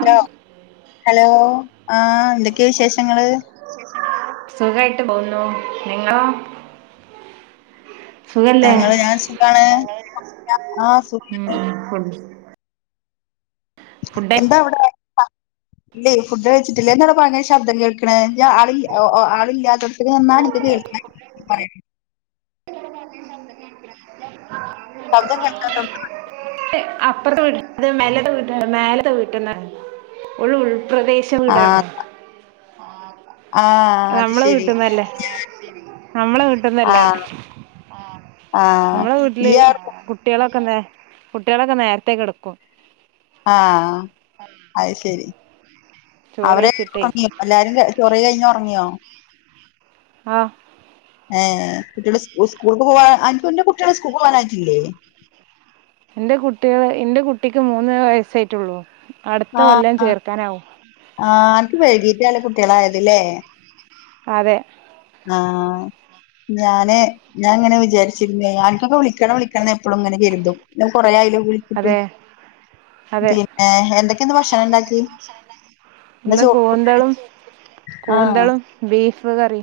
Hello hello ആ എന്തൊക്കെയ വിശേഷങ്ങള് സുഖായിട്ട് പോകുന്നു നിങ്ങളോ സുഖല്ലേ ഞങ്ങള് ഞാൻ സുഖാണ് ആ സുഖ ആഹ് എന്താ അവിടെ ഉ ഇല്ലേ ഫുഡ് കഴിച്ചിട്ടില്ല എന്താ ഭയങ്കര ശബ്ദം കേൾക്കണ ആ ആളില്ലാത്ത ആളില്ലാത്ത ടുത്ത് നിന്ന എനിക്ക് കേൾക്കണേ പറയി ശബ്ദം കേൾക്കാൻ അപ്പുറത്തെ വീടിന്റെ മേലത്തെ വീട്ടീന്ന് ഒരുൾപ്രദേശ ച്ച വീടാണോ ആഹ് ആഹ് അത് നമ്മളെ ശരി വീട്ടുന്നല്ലേ നമ്മളെ വീട്ടുന്നല്ല ആഹ് ആഹ് നമ്മളെ വീട്ടില് ഇയ്യ് അവിടെ കുട്ട്യളൊക്കെ നേ കുട്ട്യളൊക്കെ നേരത്തേ കിടക്കും ആ അത് ശരി ചോറ് അവരെ കഴിച്ചിട്ടേ എല്ലാരും ചോറയി കഴിഞ്ഞൊറങ്ങിയോ ആ ഏ കുട്ടികള സ് സ്കൂൾ പോവാൻ അന്റെ കുട്ടികൾ സ്കൂൾ പോകാനായിട്ടില്ലേ ഇന്റെ കുട്ടികൾ ഇന്റെ കുട്ടിക്ക് മൂന്ന് വയസ്സായിട്ടുള്ളൂ അടുത്ത ആ കൊല്ലം ചേർക്കാനാവും ആ അനക്ക് വൈകീട്ടാലെ കുട്ട്യാളായത് ലേ അതെ ആ ഞാന് ഞാൻങ്ങനെ വിചരിച്ചിരുന്നേ അനക്കൊക്കെ വിളിക്കണം വിളിക്കണം എപ്പോഴുംങ്ങനെ കരുതും കൊറെ ആയല്ലോ അതെ പിന്നെ എന്തൊക്കെ ന്ന് ഭക്ഷണം ഉണ്ടാക്കി ന്ന് കൂന്തളും ആഹ് കൂന്തളും ബീഫ് കറി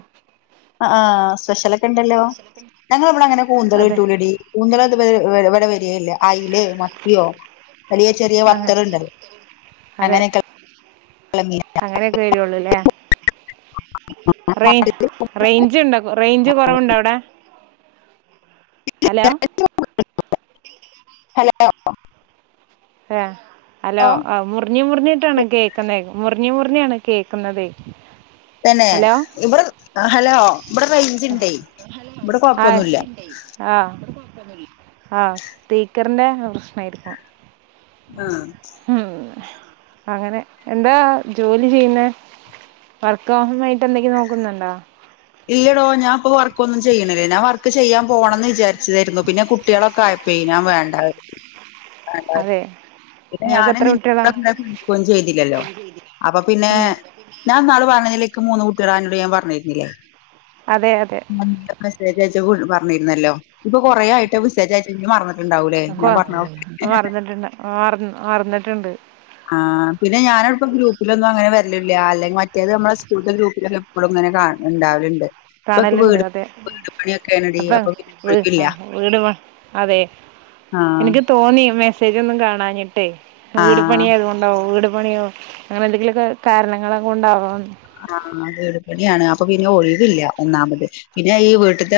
അ ആ സ്പെഷ്യലൊക്കെണ്ടല്ലോ ഞങ്ങളെവിടെ അങ്ങനെ കൂന്തൾ അതെ കിട്ടൂലടി കൂന്തളത് ഇവിടെ വരേല്ല അയിലേ മത്തിയോ അല്ലെങ്കി ചെറിയ അങ്ങനെ ബത്തലുണ്ടല്ലോ അതെ അങ്ങനെക്കെ വരൊള്ളൂല്ലേ റേ റേഞ്ചുണ്ടോ റേഞ്ച് കൊറവുണ്ടോവിടെ ഹലോ ഹലോ ഏ ഹലോ ആ മുറിഞ്ഞി മുറിഞ്ഞിട്ടാണ് കേൾക്കുന്നേ മുറിഞ്ഞ് മുറിഞ്ഞാണ് കേക്കുന്നത് തന്നെ ഇവിടെ ഹലോ ഇവിടെ റേഞ്ച്ണ്ടേ ഇവിടെ ആ കൊഴപ്പൊന്നുല്ല ആ ആ സ്പീക്കറിൻ്റെ പ്രശ്നായിരിക്കും ആ ഉം അങ്ങനെ എന്താ ജോലി ചെയ്യുന്നേ വർക്ക് ഹോമായിട്ട് എന്തെങ്കിലും നോക്കുന്നുണ്ടോ ഇല്ലടോ ഞാൻപ്പോ വർക്കൊന്നും ചെയ്യണില്ല ഞാൻ വർക്ക് ചെയ്യാൻ പോണംന്ന് വിചാരിച്ചതായിരുന്നു പിന്നെ കുട്ടികളൊക്കെ ആയ പ്പേ ഞാൻ വേണ്ട അതേ പിന്നെ ഞാൻ [unintelligible] നികും ചെയ്തില്ലല്ലോ അപ്പൊ പിന്നെ ഉം. ഞാൻ ന്നാള് പറഞ്ഞില്ലേ ക്ക് മൂന്ന് കുട്ട്യാളാ അനോട് ഞാൻ പറഞ്ഞിരുന്നില്ലേ അതെ അതെ മെസ്സേജയച്ചപ്പോ പറഞ്ഞിരുന്നല്ലോ. ഇപ്പൊ കൊറേ ആയിട്ട് മെസേജയച്ചേ ജ് മറന്നിട്ടുണ്ടാവൂലേ ഞാൻ പറഞ്ഞൊക്കെ ആ മറന്നിട്ടുണ്ട്. ആ പിന്നെ ഞാനിപ്പോ ഗ്രൂപ്പിലൊന്നും അങ്ങന വരലില്ല അല്ലെങ്കി മറ്റേത് നമ്മളെ സ്കൂൾത്തെ ഗ്രൂപ്പിലൊക്കെ എപ്പോളുങ്ങനെ ണ്ടാവലുണ്ട് കാണലുണ്ട് അതെ അപ്പ അപ്പൊ പിന്നെ ഒഴിവില്ല വീട് അതെ ആ എനിക്ക് തോന്നി മെസേജൊന്നും കാണാഞ്ഞിട്ടേ ആ വീട് പണിയായതൊണ്ട് ണ്ടോ വീട് പണിയോ അങ്ങനെ എന്തെങ്കിലൊക്കെ കാരണങ്ങൾ കൊണ്ടാവന്ന് ആ വീടുപണിയാണ് അപ്പൊ പിന്നെ ഒഴിവില്ല ഒന്നാമത് പിന്നെ ഈ വീട്ടത്തെ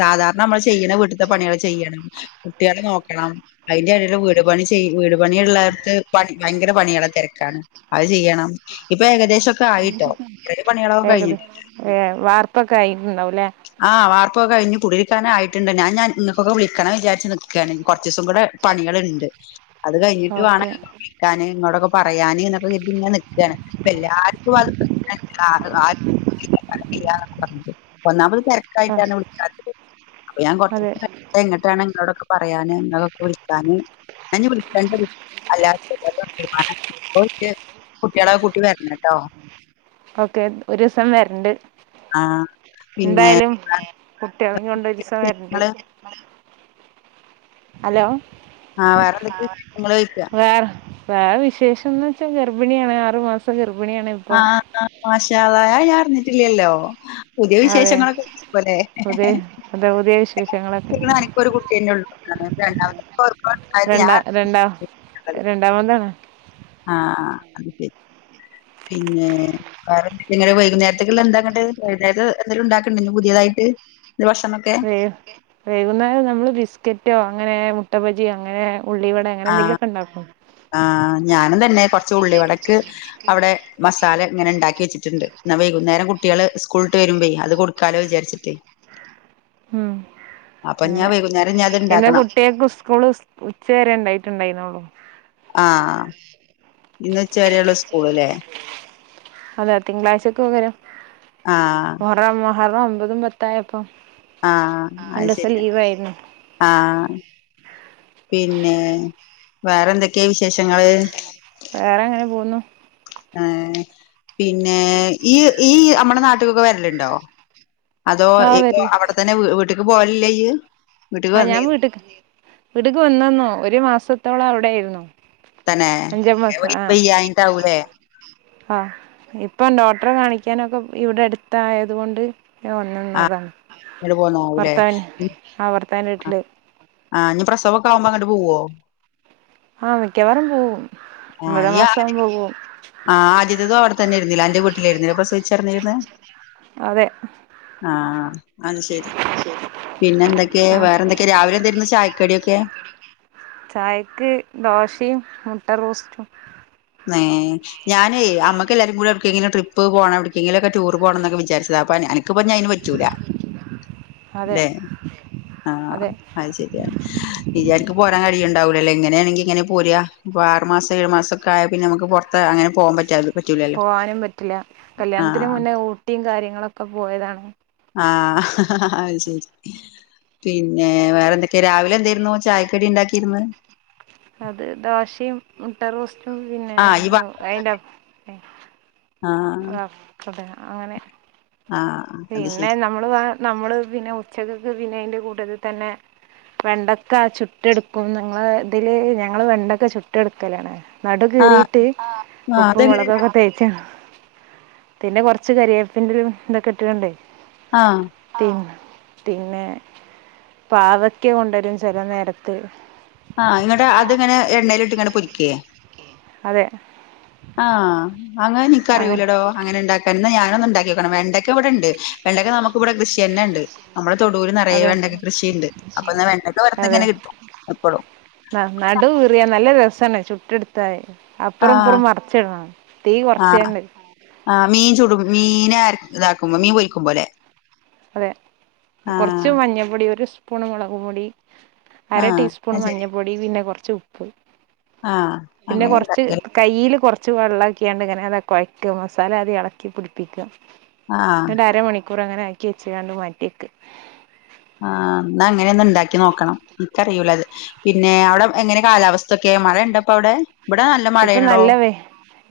സാധാരണ നമ്മൾ ചെയ്യണ വീ വിട്ടിത്തെ പണികൾ ചെയ്യണം. കുട്ടിയളെ നോക്കണം അയിന്റെടേല് വീട്ട് പണി ചെ വീട് പണിയുള്ളവർക്ക് പണി ഭയങ്കര പണിയാള തെരക്കാണ് അത് ചെയ്യണം ഇപ്പൊ ഏകദേശം ഒറ്റക്ക ഏകദേഷം വാർപ്പൊക്കെ ആയിട്ടുണ്ടാവുംല്ലേ? ആഹ് വാർപ്പൊക്കെ കഴിഞ്ഞ് കുടിയിരിക്കാൻ ആയിട്ടുണ്ട് ഞാൻഞാൻ നിങ്ങൾക്കൊക്കെ വിളിക്കണം വിചാരിച്ച് നിക്കാണ് കുറച്ച് ദിവസം കൂടെ പണികളുണ്ട്. അത് കഴിഞ്ഞിട്ട് ഓക്കെ വേണം വിളിക്കാൻ ഇങ്ങളോടൊക്കെ പറയാന് എന്നൊക്കെ കരുതി ഇങ്ങനെ നിക്കാണ് പ്പൊ എല്ലാർക്കും അത് [inaudible] പറഞ്ഞത് ഒന്നാമത് ആ തിരക്കായിട്ടാണ് വിളിക്കത്തത് അപ്പൊ ഞാൻ കുറച്ചു അതെ ദിവസം കഴിയട്ടെ ഇന്നട്ടാണ് നിങ്ങളോടൊക്കെ പറയാന് നിങ്ങൾക്കൊക്കെ വിളി ക് ഞാൻ വിളിക്കണ്ട് ഒരീസം [inaudible] അല്ലാത്ത [inaudible] തീരുമാന ഓ കുട്ടിയാളെ ഒക്കെ കൂട്ടി വരണം ട്ടോ ഓക്കെ ഒരു ദിവസം വരണ്ട്. ആ പിന്നെ എന്തായാലും കുട്ടികളെ കൊണ്ട് ഒരു ദിവസം വരണ്ട് ങ്ങള് ഹലോ ആഹ് വേറെന്തൊക്കെ വിശേഷങ്ങൾ ചോയ്ക്ക വേറെ വേറെ വിശേഷന്ന് വെച്ചാൽ ഗർഭിണിയാണ് ആറു മാസം ഗർഭിണിയാണ്. ഇപ്പം ആഹ് ആഹ് മാഷാ അല്ലാഹ് അത് ഞാൻ അറിഞ്ഞിട്ടില്ലല്ലോ പുതിയ അതെ വിശേഷങ്ങളൊക്കെഇപ്പോല്ലെ പുതിയ അതെ പുതിയ വിശേഷങ്ങളൊക്കെ എനിക്ക കുട്ടിയഞ്ഞേ ഒള്ളുന്നാണ് രണ്ടാമ രണ്ടാമതാണ് ആഹ് അത് ശെരി പിന്നെ വേറെ വൈകുന്നേരത്തേക്ക്ഉള്ളത് എന്താന്നട്ട് വൈകുന്നേരതക്ക് ഇനി എന്തേലും ഉണ്ടാക്കുണ്ടോ പുതിയതായിട്ട് ഭക്ഷണൊക്കെ വേ വൈകുന്നേരം നമ്മള് ബിസ്ക്കറ്റോ അങ്ങനെ മുട്ട ബജിയോ അങ്ങനെ ഉള്ളിവടെ അങ്ങനെ എന്തെങ്കിലൊക്കെ ഉണ്ടാക്കും ആഹ് ഞാനും തന്നെ കുറച് ഉള്ളി വടക്ക് അവിടെ മസാല ഇങ്ങനെ ഉണ്ടാക്കി വെച്ചിട്ടുണ്ട്. എന്ന വൈകുന്നേരം കുട്ടികൾ സ്കൂൾ വിട്ട് വരുമ്പോയി അത് കൊടുക്കാലോ വിചാരിച്ചിട്ടേ ഉം അപ്പൊ ഞ്ഞി ഞാൻ വൈകുന്നേരം ഞാൻ അത് ഇണ്ടാക്കണം കുട്ടിയാൾക്ക് സ്കൂള് ഉച്ചവരെ ഉണ്ടായിട്ടുണ്ടായിരുന്നുള്ളു ആഹ് അതെ തിങ്കളാഴ്ചക്ക് പകരം ആഹ് മുഹറം ഒമ്പതും പത്തായപ്പൊ രണ്ട് ദിവസം ലീവായിരുന്നു ആഹ് പിന്നെ വേറെ എന്തൊക്കെയാ വിശേഷങ്ങൾ വേറെ അങ്ങനെ പോകുന്നു ഏഹ് പിന്നെ ഈയ്യ് നമ്മടെ നാട്ടിലൊക്കെ വരലുണ്ടോ? അതോ ആ ഇപ്പൊ വരില്ല അവിടെത്തന്നെ വീട്ടക്ക് പോവലില്ലേ ഇയ്യ്? വീട്ടിക്ക് ആഹ് ഞാൻ വന്നി വീട്ടക്ക് വീട്ടിൽക്ക് വന്നിരുന്നു ഒരു മാസത്തോളം അവിടെ ആയിരുന്നു. തന്നെ ഇപ്പൊ വെയ്യാഞ്ഞിട്ട് ആവുല്ലേ ആഹ് ഇപ്പം ഡോക്ടറെ കാണിക്കാനൊക്കെ ഇവിടെ അടുത്തായതുകൊണ്ട് ഞാൻ വന്ന് നിന്നതാ ഇങ്ങട് പോന്നാവൂലേ ഭർത്താവിന് ആഹ് ഭർത്താവിന്റെ വീട്ടില് ആഹ് ഇനി പ്രസവൊക്കെ ആവുമ്പോ അങ്ങോട്ട് പോവോ ആഹ് മിക്കവാറും പോവും ആഹ് ഒമ്പതാം ഇയ്യ് മാസം ആകുമ്പോ പോവും ആഹ് ആദ്യത്തതും അവിടെ തന്നെ ആയിരുന്നില്ലേ അന്റെ വീട്ടിലായിരുന്നില്ലേ പ്രസവിച്ച കിടന്നിരുന്നേ അതെ ആഹ് അത് ശരി പിന്നെ എന്തൊക്കെ ആ വേറെന്തൊക്കെയ രാവിലെ എന്തേന്ന് ചായക്കടിയൊക്കെ കെ ചായക്ക് ദോശയും മുട്ട റോസ്റ്റും ഏഹ് ഞാനെയ് നമ്മക്ക് എല്ലാർക്കൂടെ എവിട്ക്കേലും ട്രിപ്പ് പ്പ് പോണം എവിടക്കങ്കിലക്കെ ടൂർ പോണംമൊക്കെ വിചാരിച്ചതാ അപ്പോ അനക്ക്പ്പൊ ഇനി അതിന് പറ്റൂല അതെ ല്ലെ ആഹ് അതെ അത് ശരിയ് ഇയ്യ് അനക്ക് പോരാൻ കഴിയുണ്ടാവൂലല്ലേ ഇങ്ങനെയാണെങ്കി എങ്ങനെ പോര ഇപ്പൊ ആറ് മാസം ഏഴു മാസം ക്കേ ആയ പിന്നെ നമുക്ക് പുറത്ത് അങ്ങന പോകൻ പറ്റാത് പോവാനും പറ്റില്ല കല്യാണത്തിന് ആഹ് മുന്നേ ഊട്ടിയും കാര്യങ്ങളൊക്കെ പോയതാണ് ആഹ് അത് ശരി പിന്നെ വേറെ എന്തൊക്കെ രാവിലെ എന്തായിരുന്നു ചായക്കടി ഇണ്ടാക്കിയിര്ന്ന് അത് ദോശയും മുട്ട റോസ്റ്റും പിന്നെ ആഹ് ഈ വ അതിന്റെ ആഹ് [unintelligible] ആനെ ആഹ് അത് പിന്നെ ശരി നമ്മൾ മ്മ നമ്മള് പിന്നെ ഉച്ചക്ക് പിന്നെ അതിന്റെ കൂട്ടത്തിൽ തന്നെ വെണ്ടൊക്കെ ചുട്ടെടുക്കും നിങ്ങള് ഇതില് ഞങ്ങള് വെണ്ടക്കെ ചുട്ട് എടുക്കലാണ് നടു ആഹ് കീറീയിട്ട് ആഹ് ഉപ്പും അതെങ്ങനെ മുളകൊക്കെ തേച്ച പിന്നെ കുറച്ച് കരിയേപ്പിന്റെ ഇതോക്കെ ഇട്ടിട്ടുണ്ടെ ആഹ് തിന്നേ തിന്നേ പാവക്ക കൊണ്ടുവരും ചില നേരത്ത് ആഹ് ഇങ്ങട്ട് ആഹ് അത്ങ്ങനെ എണ്ണയിലിട്ട് ഇങ്ങനെ പൊരിക്കേ അതെ ആഹ് അങ്ങനെ എനിക്ക അങ്ങനെ അറിയൂലടോ അങ്ങനെ ഉണ്ടാക്കാനന്ന് ഞാന് ഒന്ന് ഉണ്ടാക്കി നോണം വെണ്ടക്ക ഇവിടെ ഉണ്ട് വെണ്ടക്ക നമുക്ക് ഇവിടെ കൃഷി തന്നെ ഉണ്ട് നമ്മള തൊടൂൽ നിറയെ അതെ വെണ്ടൊക്ക കൃഷിണ്ട് അപ്പൊ വെണ്ടൊക്കെ വെറുതെ ഇങ്ങനെ കിട്ടും എപ്പോഴും ആഹ് നടു കീറിയ നല്ല രസമാണ് ചുട്ടടുത്ത് തായി ആഹ് അപ്പറംപ്പറം മറച്ചിടണം തീ ആഹ് കുറച്ചേണ്ട് ആഹ് മീൻ ചുടും മീൻ ഇതാക്കുമ്പോ മീൻ പൊറിക്കുമ്പോലേ അതെ കുറച്ച് മഞ്ഞപ്പൊടി ഒരു സ്പൂൺ മുളക് പൊടി അര ആഹ് ടീസ്പൂൺ അത് ശരി മഞ്ഞപ്പൊടി പിന്നെ കുറച്ച് ഉപ്പ് ആഹ് പിന്നെ അങ്ങനെ കുറച്ച് ഉണ്ടാക്കല് കയ്യിയില് കുറച്ച് വെള്ളംക്കാണ്ട് ഇങ്ങനെ കൊഴയ്ക്ക മസാല അത് ഇളക്കി പിടിപ്പിക്ക ആഹ് അങ്ങനെ അരമണിക്കൂർ അങ്ങനെ ആക്കി വെചാണ്ട് മാറ്റിയക്ക് ആഹ് എന്നാ അങ്ങനെ ഒന്നു ഉണ്ടാക്കി നോക്കണം എനിക്കറിയൂലത് പിന്നെ അവിടെ എങ്ങനെ കാലാവസ് ക്കെ മഴയുണ്ട അവിടെ ഇവിടെ നല്ല ഇപ്പൊ മഴയാനാടോ നല്ല വെ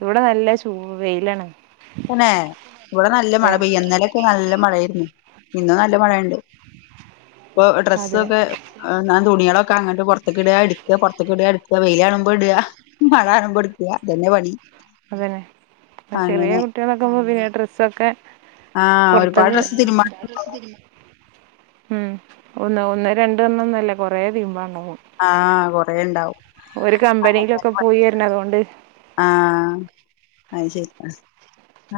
ഇവിടെ നല്ല ചൂ വെയ്ലാണ് തനെ ഇവിടെ നല്ല മഴ പെയ്യാ ഇന്നലെ നല്ല മഴായിരുന്നു ഇന്നും നല്ല മഴുണ്ട് ഇപ്പൊ അതെ ഡ്രസ്സൊക്കെ തുണികളക്കെങ്ങട്ട് പുറത്ത്ക്ക്‌ ഇടാ എടുകാ പുറത്ത്ക്ക്‌ ഇടുകാ വെയിലാണുമ്പോ ഇടാ മഴ ആകുമ്പോ എടുക്കാ ഇതനെ പണി അതന്നെ ചെറിയ അങ്ങനെ കുട്ടികളൊക്കെ പിന്നെ ഡ്രസ്സൊക്കെ ആ ഒരുപാട് പുറത്തക് ഡ്രസ്സ് തിരുമ്പാ ഉം ഒന്ന് ഒന്ന് രണ്ട് എണ്ണ ഒന്നല്ല കുറെേ തീരുമ്പാണ്ടാക്കും ആ കൊറേ ഉണ്ടാവും ഒരു കമ്പനിയിലൊക്കെ പോയിരുനൊണ്ട് ആഹ് അത് ശരി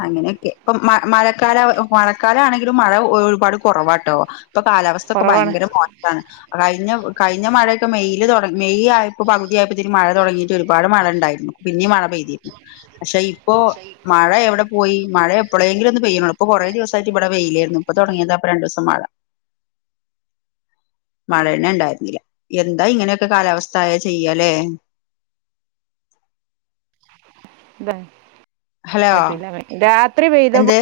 അങ്ങനെയൊക്കെ ഇപ്പൊ മ മഴക്കാല മഴക്കാല ആണെങ്കിലും മഴ ഒരുപാട് കുറവാട്ടോ ഇപ്പൊ കാലാവസ്ഥൊക്കെ കുറവാണ് ഭയങ്കര മോശമാണ് കഴിഞ്ഞ കഴിഞ്ഞ മഴയൊക്കെ മെയിൽ തുടങ്ങി മെയ് ആയ ഇപ്പ പകുതിയപ്പോ ഇതി മഴ തുടങ്ങയിട്ട് ഒരുപാട് മഴണ്ടായിരുന്നു പിന്നെ മഴ പെയ്തി പക്ഷെ ഇപ്പോ മഴ എവടെ പോയി മഴ എപ്പോഴെങ്കിലും ഒന്ന് പെയ്യണതാ ഇപ്പൊ കുറ ദിവസമായിട്ട് ഇവിടെ പെയയില്ലായിരുന്നു ഇപ്പ തുടങ്ങിയത് അപ്പ രണ്ട് ദസം മഴ മഴ തന്ന ഉണ്ടായിരുന്നില്ല എന്താ ഇങ്ങനെയൊക്കെ കാലാവസ്ഥാആയാൽ എന്താ ചെയ്യാലേ ഹലോ പറ്റൂലാ പറ്റു രാത്രി പെയ്തപു എന്ത്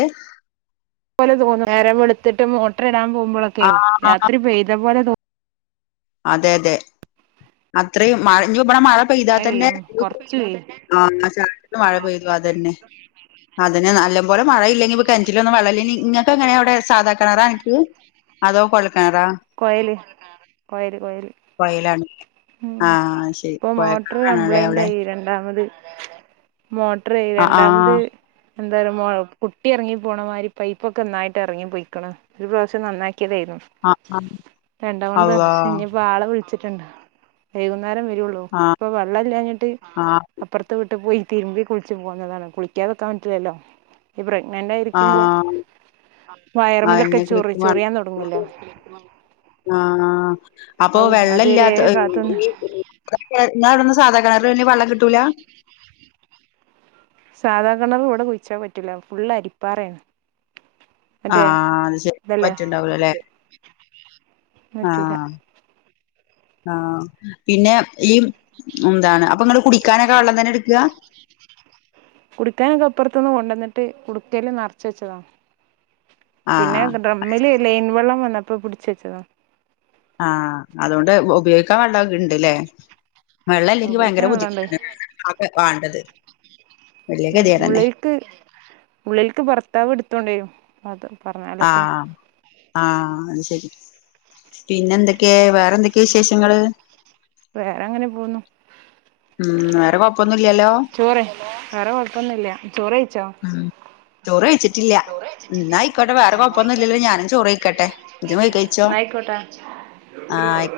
നേരെ വെളുത്തിട്ട് മോട്ടർ ഇടാൻ ആ പോകുമ്പളക്കെ രാത്രി പെയ്ത പോലെ തോന്നും അതെ അതെ അത്രയും മഴ മഴ പെയ്താൽ മഴ തന്നെ പെയ്യും കൊറച്ച് പെയ്യും ആഹ് [unintelligible] മഴ പെയ്തു അതന്നെ അതിന് നല്ലം പോലെ മഴയില്ലെങ്കിൽ കിണറ്റിലൊന്നും വെള്ളലില്ലിങ്കിൽ നിങ്ങക്ക് എങ്ങനെയ അവിടെ സാധാക്കണറാ എനക്ക് അതോ കൊഴൽക്കെണാറാ കോയൽ കോൽ കോയൽ കൊയലാണ് ആഹ് ശരി കൊയ കംപ്ലൈന്റായി രണ്ടാമത് മോട്ട്റ്യേയി രണ്ടാമത് ആഹ് എന്താര് മൊ കുട്ടി എറങ്ങി പോണ മായ്രി പൈപ്പൊക്കെ ഒന്നായ്ട്ട് എറങ്ങി പോയ്ക്കാ ഒര് പ്രാവ്ശ്യം നന്നാക്കേതെയ്ന്നു ആഹ് ആഹ് ആഹ് പ്പരണ്ടാമതും അള്ളാ പഷേ പ്പാളെ വിൾച്ചിട്ട്ണ്ട് വൈകുന്നേരം വരൊള്ളൂ ആഹ് ഇപ്പ വള്ളല്ലാഞ്ഞ്ട്ട് ആഹ് അപ്പർത്തെ വ്ട്ട് പോയി തിര്മ്പി കുളിച്ച് പോന്നതാണ് കുളിക്കാതിരിക്കാൻ പറ്റൂലല്ലോ ഈ പ്രഗ്നന്റായിരിക്കുമ്പോ ആഹ് വയറ്മലൊക്കെ അതെന്നെ ചോറി കുളിക്കുമ്പോ ചോറിയാൻ തൊടങ്ങല്ലോ ആഹ് അപ്പൊ അതുവരെ വെള്ളല്ലാത്ത കാത്തുനിന്ന് ഈ ഏ ങ്ങളവടൊന്നും സാധാ കണറില് പിന്നെ വള്ളം കിട്ടൂല സാധാ കെണറ് വടെ കുയ്ച്ചാ പറ്റില്ല ഫുള്ള് അരിപ്പാറേണ്. ആഹ് അത് ശരി പറ്റ്ണ്ടാവ് ല്ലലെ പറ്റൂല ആഹ് ആഹ് പിന്നെ ഈ എന്താണ് അപ്പ ങ്ങള് കുടി ക്കാനൊക്കെ വള്ളം തന്നെട്ക്കാ കുടിക്കാനക്കെ ഇപ്പൊർത്ത്ന്ന് കൊണ്ടന്ന്ട്ട് കുട്ക്കേല് നറച്ചെച്ചതാ പിന്നെ ആഹ് ഡ്രമ്മില് ലെയ്ൻ വെള്ളം വന്നപ്പൊ പിടിച്ചെച്ചതാ ആഹ് അതോണ്ട് ഉപയോഗിക്കാൻ വെള്ളൊക്കെ ണ്ട്ലേ വള്ളല്ലെങ്ങ്കി ഭയങ്കര ഉപയോഗിക്കാൻ വെള്ളമുണ്ട് ബുദ്ധിമുട്ടെന്നേണ് അതന്നെ വാണ്ടത് വല്യ ഉം ഗതികേടെന്നെ ഉള്ളിൽക്ക് ഉള്ളിൽക്ക് ഭർത്താവ് ഇട്ത്തോണ്ടെയ്ന്നു ആഹ് ആഹ് അത് ശെരി പിന്നെന്തൊക്കേ വേറെന്തൊക്കേ വിശേഷങ്ങള് വേറങ്ങനെ പോകുന്നു ഉം വേറെ കൊഴപ്പൊന്നുല്ലല്ലോ ചോറ് വേറെ കൊഴപ്പൊന്നുല്ല ചോറ് കഴിച്ചോ ഉം ചോറ് വെയ്ച്ച്ട്ടില്ല ന്നാ ആയിക്കോട്ടെ വേറെ കൊഴപ്പൊന്നുല്ലല്ലോ ഞാനും ചോറേയ്ക്കട്ടെ ഇജ്ജും പോയി കഴിച്ചോ ക്കോട്ടെ ആഹ് ആയി